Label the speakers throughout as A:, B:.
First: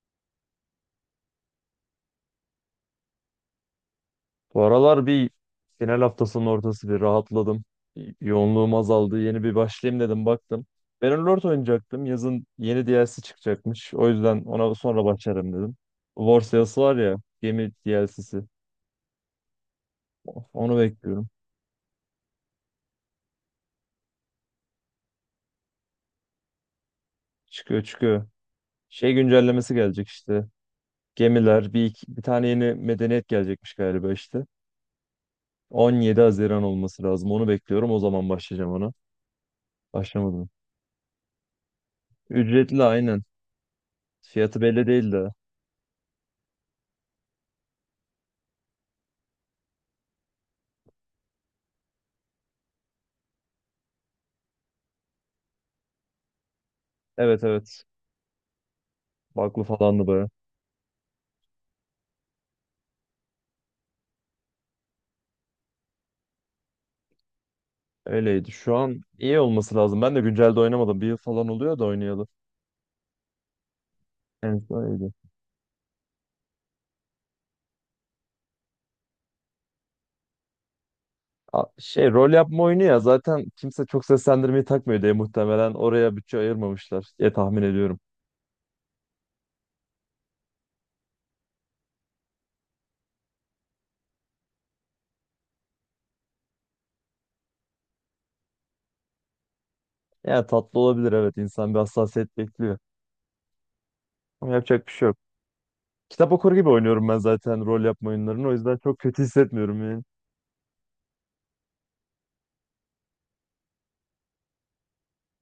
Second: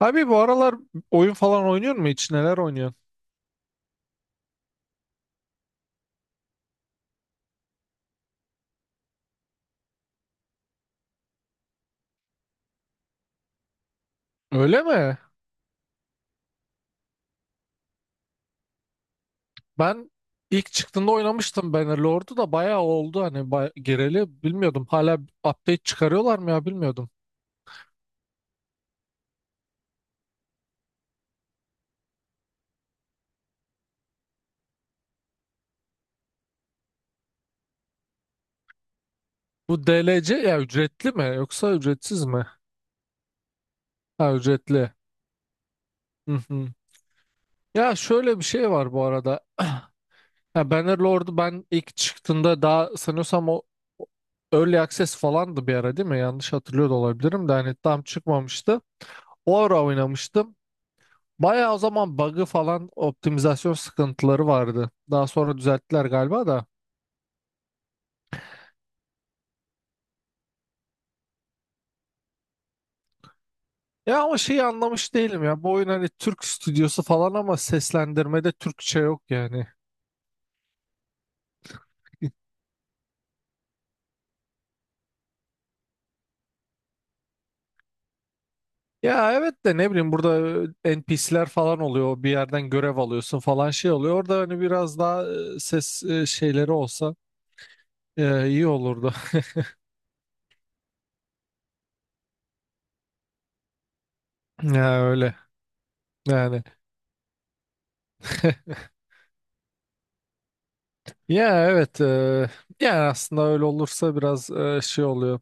A: Abi bu aralar oyun falan oynuyor mu hiç? Neler oynuyor?
B: Bu aralar bir final haftasının ortası bir rahatladım. Yoğunluğum azaldı. Yeni bir başlayayım dedim baktım. Bannerlord oynayacaktım. Yazın yeni DLC çıkacakmış. O yüzden ona
A: Öyle
B: sonra
A: mi?
B: başlarım dedim. War Sales'ı var ya gemi DLC'si.
A: Ben ilk
B: Onu
A: çıktığında
B: bekliyorum.
A: oynamıştım Bannerlord'u, da bayağı oldu hani bay gireli bilmiyordum. Hala update çıkarıyorlar mı ya bilmiyordum.
B: Çıkıyor çıkıyor. Şey güncellemesi gelecek işte. Gemiler bir, bir tane yeni medeniyet gelecekmiş galiba işte. 17 Haziran olması lazım. Onu bekliyorum. O zaman başlayacağım ona.
A: Bu DLC
B: Başlamadım.
A: ya ücretli mi yoksa ücretsiz mi?
B: Ücretli aynen.
A: Ha,
B: Fiyatı belli
A: ücretli.
B: değil de.
A: Hı hı. Ya şöyle bir şey var bu arada. Ha, Bannerlord'u ben ilk çıktığında daha sanıyorsam o Early Access falandı bir ara değil mi? Yanlış hatırlıyor da
B: Evet
A: olabilirim de hani
B: evet.
A: tam çıkmamıştı. O
B: Baklı
A: ara
B: falandı baya.
A: oynamıştım. Bayağı o zaman bug'ı falan optimizasyon sıkıntıları vardı. Daha sonra düzelttiler galiba da.
B: Öyleydi. Şu an iyi olması lazım. Ben de güncelde oynamadım. Bir yıl falan oluyor da oynayalı.
A: Ya ama
B: En
A: şeyi
B: son iyiydi.
A: anlamış değilim ya. Bu oyun hani Türk stüdyosu falan ama seslendirmede Türkçe yok yani.
B: Şey rol yapma oyunu ya zaten kimse çok seslendirmeyi takmıyor diye muhtemelen oraya bütçe ayırmamışlar diye tahmin ediyorum.
A: Ya evet de ne bileyim burada NPC'ler falan oluyor. Bir yerden görev alıyorsun falan şey oluyor. Orada hani biraz daha ses şeyleri olsa ya, iyi olurdu.
B: Yani tatlı olabilir, evet, insan bir hassasiyet bekliyor. Ama yapacak bir
A: Ya
B: şey yok.
A: öyle.
B: Kitap okur
A: Yani.
B: gibi oynuyorum ben zaten rol yapma oyunlarını, o yüzden çok kötü hissetmiyorum yani.
A: Ya evet. Yani aslında öyle olursa biraz şey oluyor.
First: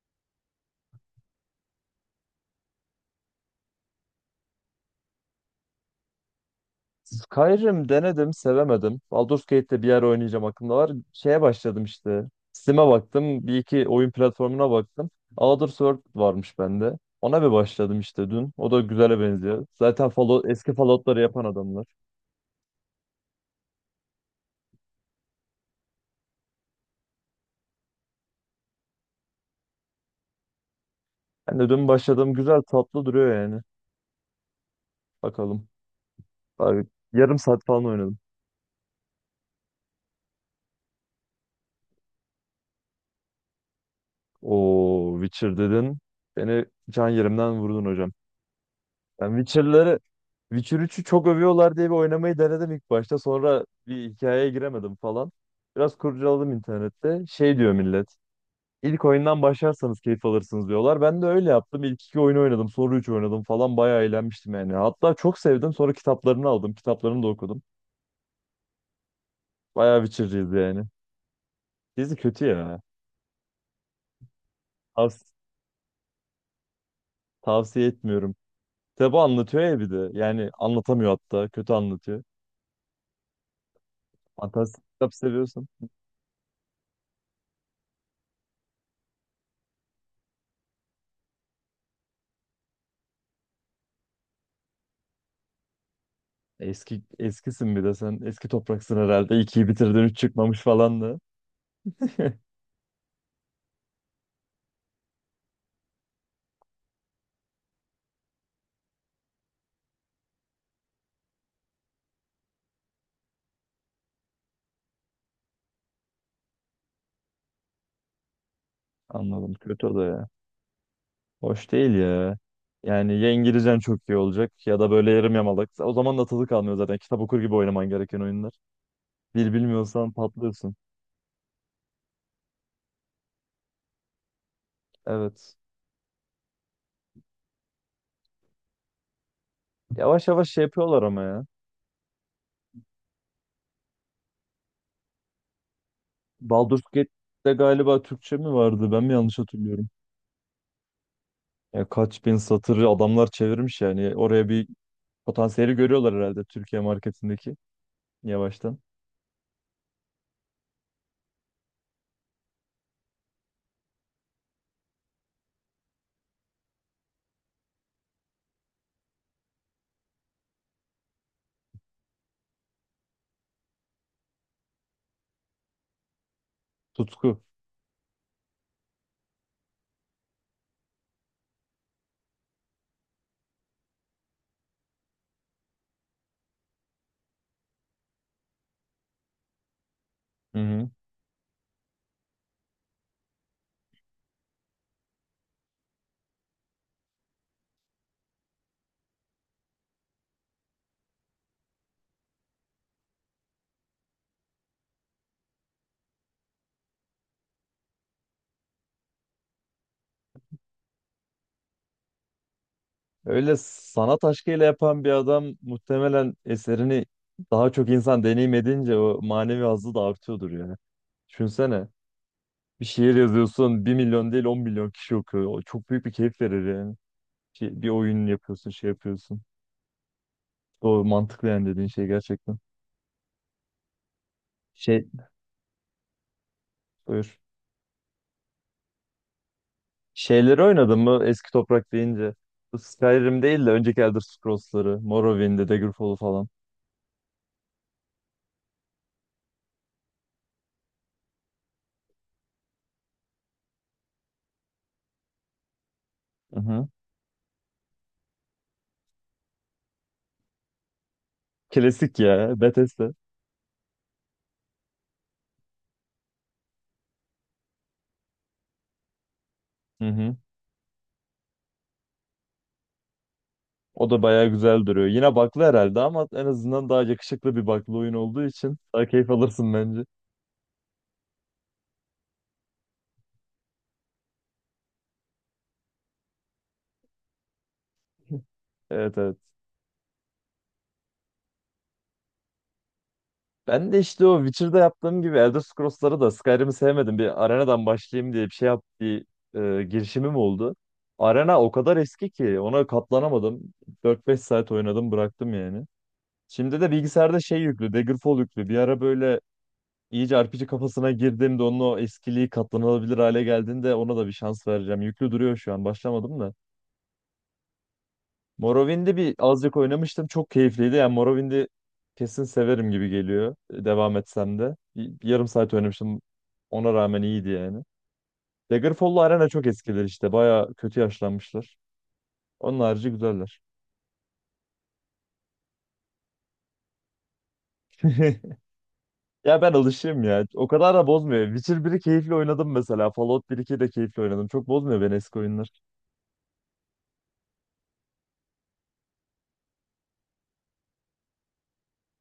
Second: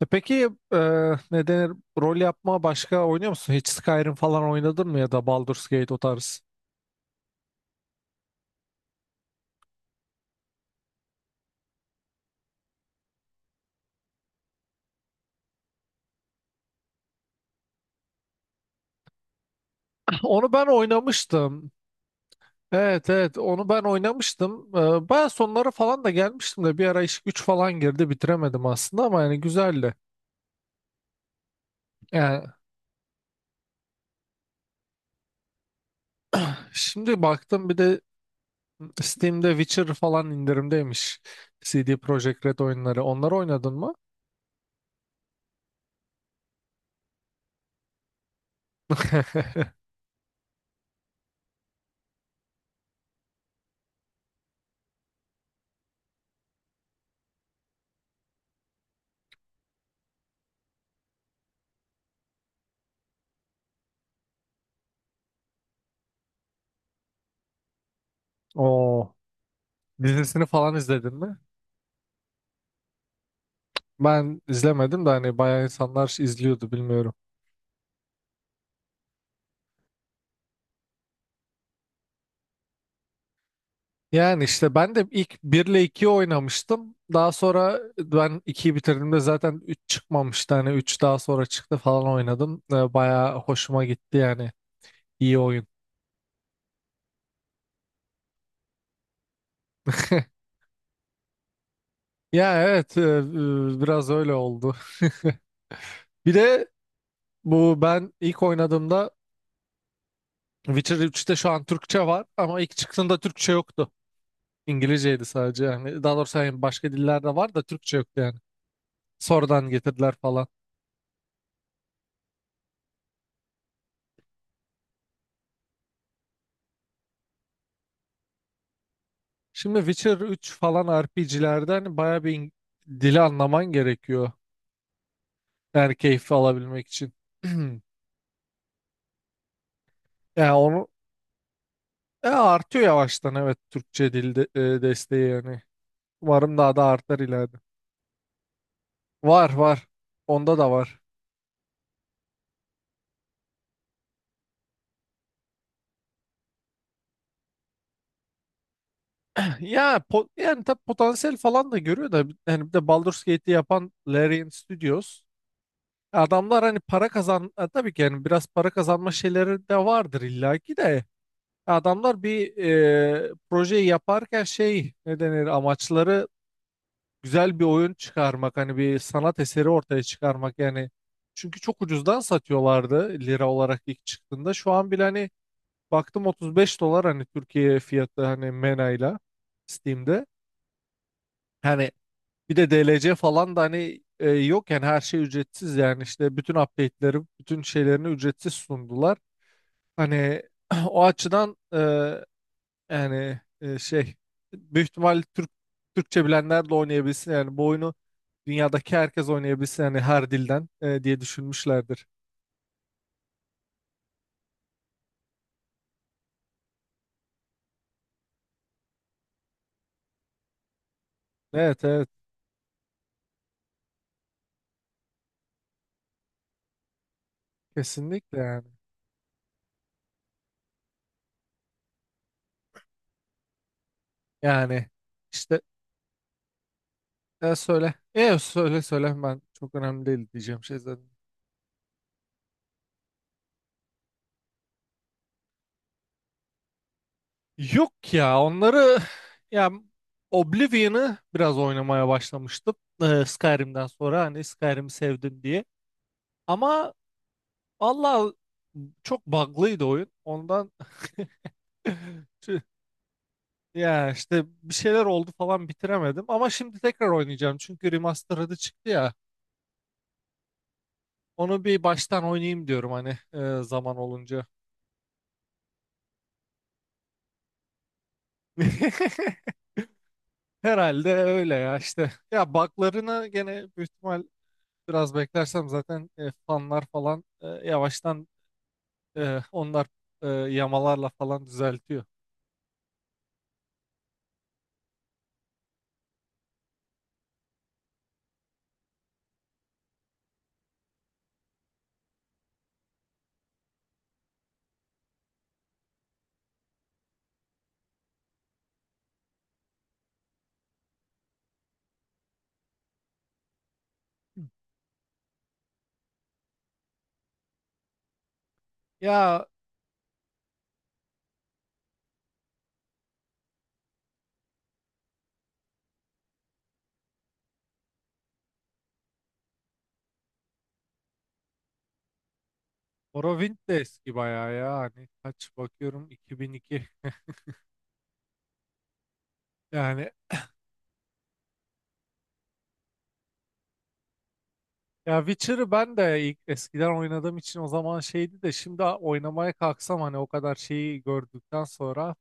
A: Peki ne denir? Rol yapma başka oynuyor musun? Hiç Skyrim falan oynadın mı ya da Baldur's Gate o tarz?
B: Skyrim denedim, sevemedim. Baldur's Gate'de bir yer oynayacağım aklımda var. Şeye başladım işte. Steam'e baktım. Bir iki oyun platformuna baktım. Elder Sword varmış bende. Ona bir başladım işte dün. O da güzele benziyor. Zaten Fallout,
A: Onu ben
B: eski Fallout'ları yapan
A: oynamıştım.
B: adamlar.
A: Evet, evet, onu ben oynamıştım. Baya sonlara falan da gelmiştim de bir ara iş güç falan girdi bitiremedim aslında ama yani güzeldi.
B: Ben de dün başladım.
A: Yani
B: Güzel, tatlı duruyor yani. Bakalım. Abi,
A: şimdi
B: yarım saat
A: baktım bir
B: falan
A: de
B: oynadım.
A: Steam'de Witcher falan indirimdeymiş. CD Projekt Red oyunları. Onları oynadın mı?
B: O Witcher dedin. Beni can yerimden vurdun hocam. Yani Witcher'ları Witcher üçü çok övüyorlar diye bir oynamayı denedim ilk başta. Sonra bir hikayeye giremedim falan. Biraz kurcaladım internette. Şey diyor millet. İlk oyundan başlarsanız keyif alırsınız diyorlar. Ben de öyle yaptım. İlk iki oyunu oynadım. Sonra üç oynadım falan. Bayağı eğlenmiştim yani. Hatta çok sevdim. Sonra kitaplarını aldım. Kitaplarını da okudum.
A: Oo.
B: Bayağı
A: Dizisini
B: Witcher'cıyız
A: falan
B: yani.
A: izledin mi?
B: Dizi kötü ya.
A: Ben izlemedim de
B: Tavs-
A: hani bayağı insanlar izliyordu bilmiyorum.
B: tavsiye etmiyorum. Kitabı anlatıyor ya bir de. Yani anlatamıyor hatta. Kötü anlatıyor.
A: Yani işte
B: Fantastik
A: ben de
B: kitap
A: ilk
B: seviyorsan.
A: 1 ile 2'yi oynamıştım. Daha sonra ben 2'yi bitirdiğimde zaten 3 çıkmamıştı. Hani 3 daha sonra çıktı falan oynadım. Bayağı hoşuma gitti yani. İyi oyun.
B: Eski eskisin bir de sen. Eski topraksın herhalde. İkiyi bitirdin, üç çıkmamış falan da.
A: Ya evet, biraz öyle oldu. Bir de bu ben ilk oynadığımda Witcher 3'te şu an Türkçe var ama ilk çıktığında Türkçe yoktu. İngilizceydi sadece yani. Daha doğrusu yani başka dillerde var da Türkçe yoktu yani.
B: Anladım.
A: Sonradan
B: Kötü o da
A: getirdiler
B: ya.
A: falan.
B: Hoş değil ya. Yani ya İngilizcen çok iyi olacak ya da böyle yarım yamalak. O zaman da tadı kalmıyor zaten. Kitap okur gibi oynaman gereken oyunlar. Dil
A: Şimdi
B: bilmiyorsan
A: Witcher üç
B: patlıyorsun.
A: falan RPG'lerde hani bayağı bir dili anlaman gerekiyor.
B: Evet.
A: Yani keyfi alabilmek için.
B: Yavaş yavaş
A: Yani
B: şey
A: onu
B: yapıyorlar ama ya.
A: artıyor yavaştan, evet Türkçe dilde desteği yani. Umarım daha
B: Baldur's
A: da artar
B: Gate'de
A: ileride.
B: galiba Türkçe mi vardı? Ben mi yanlış
A: Var, var.
B: hatırlıyorum?
A: Onda da var.
B: Ya kaç bin satırı adamlar çevirmiş yani. Oraya bir potansiyeli görüyorlar herhalde, Türkiye marketindeki, yavaştan.
A: Ya yani tabii potansiyel falan da görüyor da yani bir de Baldur's Gate'i yapan Larian Studios adamlar hani para kazan tabii ki yani biraz para kazanma şeyleri de vardır illaki de adamlar bir projeyi yaparken şey ne denir amaçları
B: Tutku.
A: güzel bir oyun çıkarmak hani bir sanat eseri ortaya çıkarmak yani çünkü çok ucuzdan satıyorlardı lira olarak ilk çıktığında şu an bile hani baktım 35 dolar hani Türkiye fiyatı hani MENA'yla Steam'de.
B: Hı hı.
A: Hani bir de DLC falan da hani yok yani her şey ücretsiz yani işte bütün update'leri, bütün şeylerini ücretsiz sundular. Hani o açıdan yani şey büyük ihtimal Türkçe bilenler de oynayabilsin yani bu oyunu dünyadaki herkes oynayabilsin yani her dilden diye düşünmüşlerdir.
B: Öyle sanat aşkıyla yapan bir adam muhtemelen eserini daha çok insan deneyim edince o manevi hazzı da artıyordur ya.
A: Evet,
B: Düşünsene,
A: evet,
B: bir şiir yazıyorsun, bir milyon değil 10 milyon kişi okuyor. O çok büyük bir keyif verir yani. Şey, bir oyun
A: kesinlikle yani.
B: yapıyorsun, şey yapıyorsun. Doğru, mantıklı yani dediğin şey gerçekten.
A: Yani
B: Şey,
A: işte,
B: buyur.
A: söyle. Söyle söyle, ben çok önemli değil
B: Şeyleri
A: diyeceğim şey
B: oynadın
A: zaten.
B: mı eski toprak deyince? Bu Skyrim değil de önceki Elder Scrolls'ları. Morrowind'i, Daggerfall'u falan.
A: Yok ya, onları ya Oblivion'ı biraz oynamaya başlamıştım. Skyrim'den sonra hani Skyrim'i sevdim diye.
B: Hı hı.
A: Ama Allah çok bug'lıydı oyun. Ondan
B: Klasik ya,
A: tüh,
B: Bethesda.
A: ya işte bir şeyler oldu falan bitiremedim. Ama şimdi tekrar oynayacağım. Çünkü remastered'ı çıktı ya.
B: Hı hı.
A: Onu bir baştan oynayayım diyorum hani zaman
B: O da
A: olunca.
B: bayağı güzel duruyor. Yine baklı herhalde ama en azından daha yakışıklı bir baklı oyun olduğu için daha keyif alırsın bence.
A: Herhalde öyle ya işte. Ya bug'larını gene büyük ihtimal biraz beklersem zaten fanlar falan yavaştan
B: Evet evet.
A: onlar yamalarla falan düzeltiyor.
B: Ben de işte o Witcher'da yaptığım gibi Elder Scrolls'ları da, Skyrim'i sevmedim. Bir arenadan başlayayım diye bir şey yap bir girişimim oldu. Arena o kadar eski ki ona katlanamadım. 4-5 saat oynadım, bıraktım yani. Şimdi de bilgisayarda şey yüklü, Daggerfall yüklü. Bir ara böyle iyice RPG kafasına girdiğimde, onun o eskiliği katlanılabilir hale geldiğinde ona da bir şans vereceğim. Yüklü duruyor şu an, başlamadım da. Morrowind'i bir
A: Ya
B: azıcık oynamıştım. Çok keyifliydi. Yani Morrowind'i kesin severim gibi geliyor. Devam etsem de. Bir yarım saat oynamıştım. Ona rağmen iyiydi yani. Daggerfall'la Arena çok eskiler işte. Baya kötü yaşlanmışlar. Onun harici
A: Morrowind
B: güzeller.
A: de eski bayağı ya. Hani kaç bakıyorum, 2002.
B: Ya ben
A: Yani
B: alışığım ya. O kadar da bozmuyor. Witcher biri keyifli oynadım mesela. Fallout bir iki de keyifli oynadım. Çok bozmuyor beni
A: ya
B: eski oyunlar.
A: Witcher'ı ben de ilk eskiden oynadığım için o zaman şeydi de şimdi oynamaya kalksam hani o kadar şeyi gördükten sonra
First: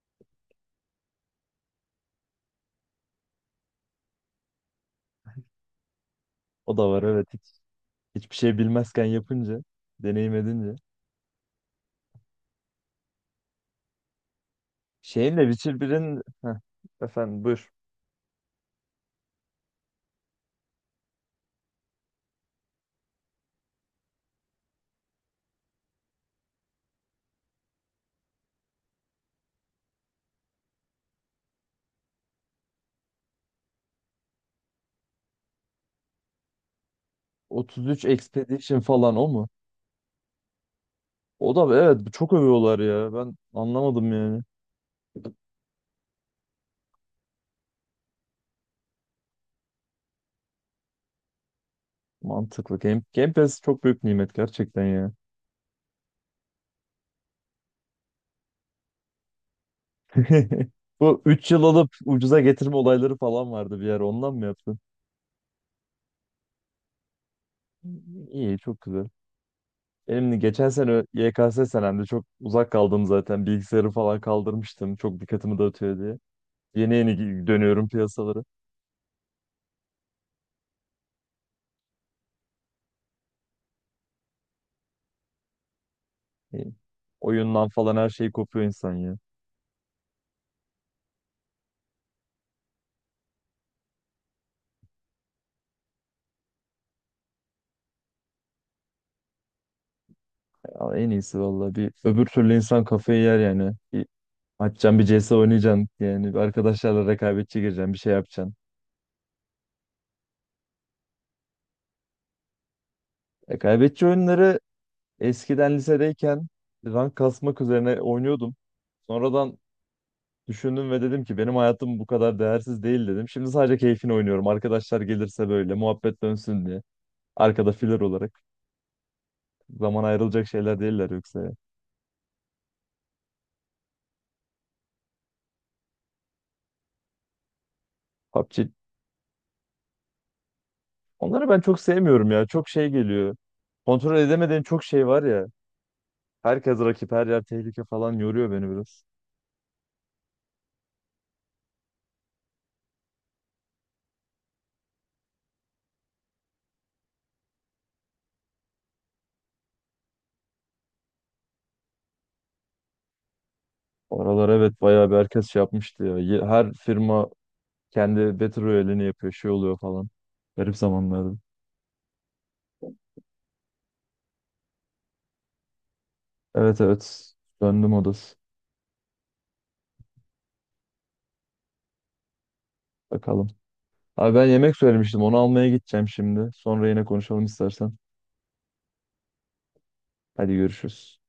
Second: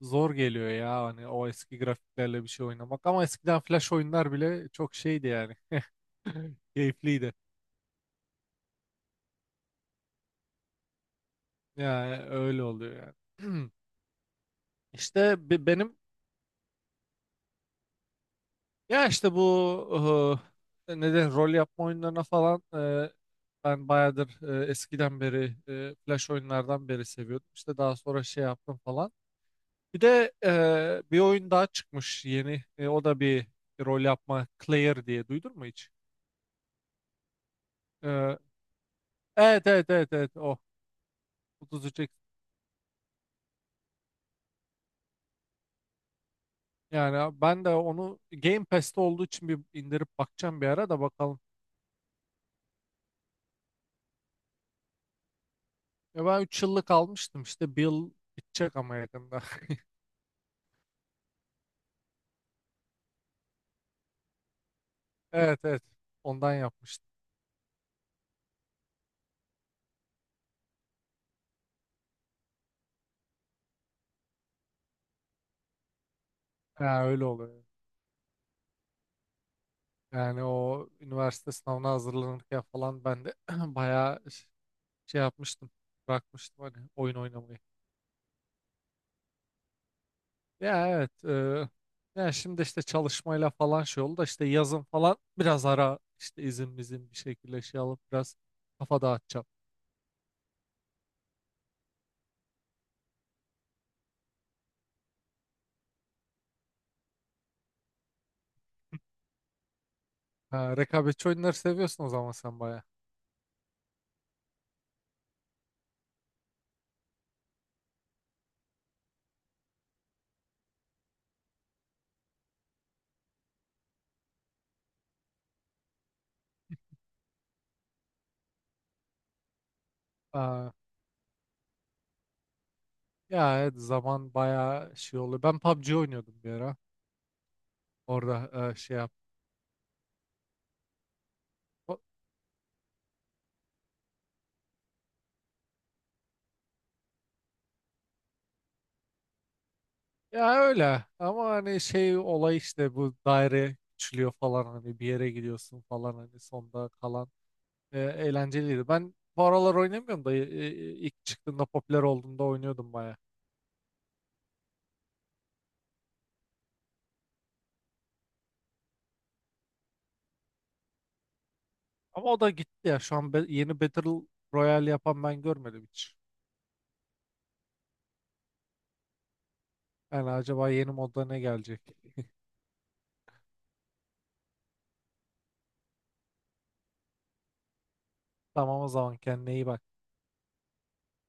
A: zor geliyor ya hani o eski grafiklerle bir şey oynamak, ama eskiden flash oyunlar bile çok şeydi yani
B: O da var, evet.
A: keyifliydi.
B: Hiçbir şey bilmezken yapınca, deneyim edince.
A: Yani öyle oluyor yani.
B: Şeyin de
A: İşte
B: Witcher
A: benim.
B: birin. Heh, efendim, buyur.
A: Ya işte bu ne de rol yapma oyunlarına falan ben bayağıdır eskiden beri flash oyunlardan beri seviyordum. İşte daha sonra şey yaptım falan. Bir de bir oyun daha çıkmış yeni. O da bir rol yapma Clair diye duydun mu hiç?
B: 33
A: E,
B: Expedition falan o mu?
A: evet evet, evet, evet, o
B: O da
A: 33 X.
B: evet, çok övüyorlar ya. Ben anlamadım yani.
A: Yani ben de onu Game Pass'te olduğu için bir indirip bakacağım, bir ara da bakalım.
B: Mantıklı. Game Pass çok büyük nimet gerçekten ya.
A: Ya ben 3 yıllık almıştım işte, bir yıl bitecek ama yakında.
B: Bu 3 yıl alıp ucuza getirme olayları falan vardı bir yer. Ondan mı yaptın?
A: Evet, evet, ondan yapmıştım.
B: İyi, çok güzel. Benim de geçen sene YKS senemde çok uzak kaldım zaten. Bilgisayarı falan kaldırmıştım. Çok dikkatimi dağıtıyor diye. Yeni
A: Ha,
B: yeni
A: öyle oluyor.
B: dönüyorum piyasalara.
A: Yani o üniversite sınavına hazırlanırken falan ben de bayağı şey yapmıştım. Bırakmıştım
B: İyi.
A: hani oyun oynamayı.
B: Oyundan falan her şey kopuyor insan ya.
A: Ya evet. Yani şimdi işte çalışmayla falan şey oldu da işte yazın falan biraz ara işte izin mizin bir şekilde şey alıp biraz kafa dağıtacağım.
B: Ya en iyisi vallahi, bir öbür türlü insan kafayı yer yani. Açacaksın bir CS oynayacaksın. Yani bir arkadaşlarla rekabetçi gireceksin. Bir şey yapacaksın.
A: Ha, rekabetçi oyunları seviyorsun o zaman sen bayağı.
B: Rekabetçi oyunları eskiden lisedeyken rank kasmak üzerine oynuyordum. Sonradan düşündüm ve dedim ki benim hayatım bu kadar değersiz değil dedim. Şimdi sadece keyfini oynuyorum. Arkadaşlar gelirse böyle muhabbet dönsün diye. Arkada filler olarak. Zaman ayrılacak
A: Aa,
B: şeyler değiller yoksa ya.
A: ya evet, zaman bayağı şey oluyor. Ben PUBG oynuyordum bir ara. Orada
B: PUBG.
A: şey yap.
B: Onları ben çok sevmiyorum ya. Çok şey geliyor. Kontrol edemediğin çok şey var ya. Herkes rakip, her yer tehlike falan, yoruyor beni biraz.
A: Ya öyle ama hani şey olay işte bu daire küçülüyor falan hani bir yere gidiyorsun falan hani sonda kalan eğlenceliydi. Ben bu aralar oynamıyorum da ilk çıktığında popüler olduğunda oynuyordum baya.
B: Oralar evet bayağı bir herkes şey yapmıştı ya. Her firma kendi Battle Royale'ini yapıyor, şey oluyor falan. Garip zamanlardı.
A: Ama o da gitti ya şu an, yeni Battle Royale yapan ben görmedim hiç.
B: Evet evet. Döndüm odası.
A: Yani acaba yeni modda ne gelecek?
B: Bakalım. Abi, ben yemek söylemiştim. Onu almaya gideceğim şimdi. Sonra yine konuşalım istersen.
A: Tamam, o zaman kendine iyi bak.
B: Hadi görüşürüz.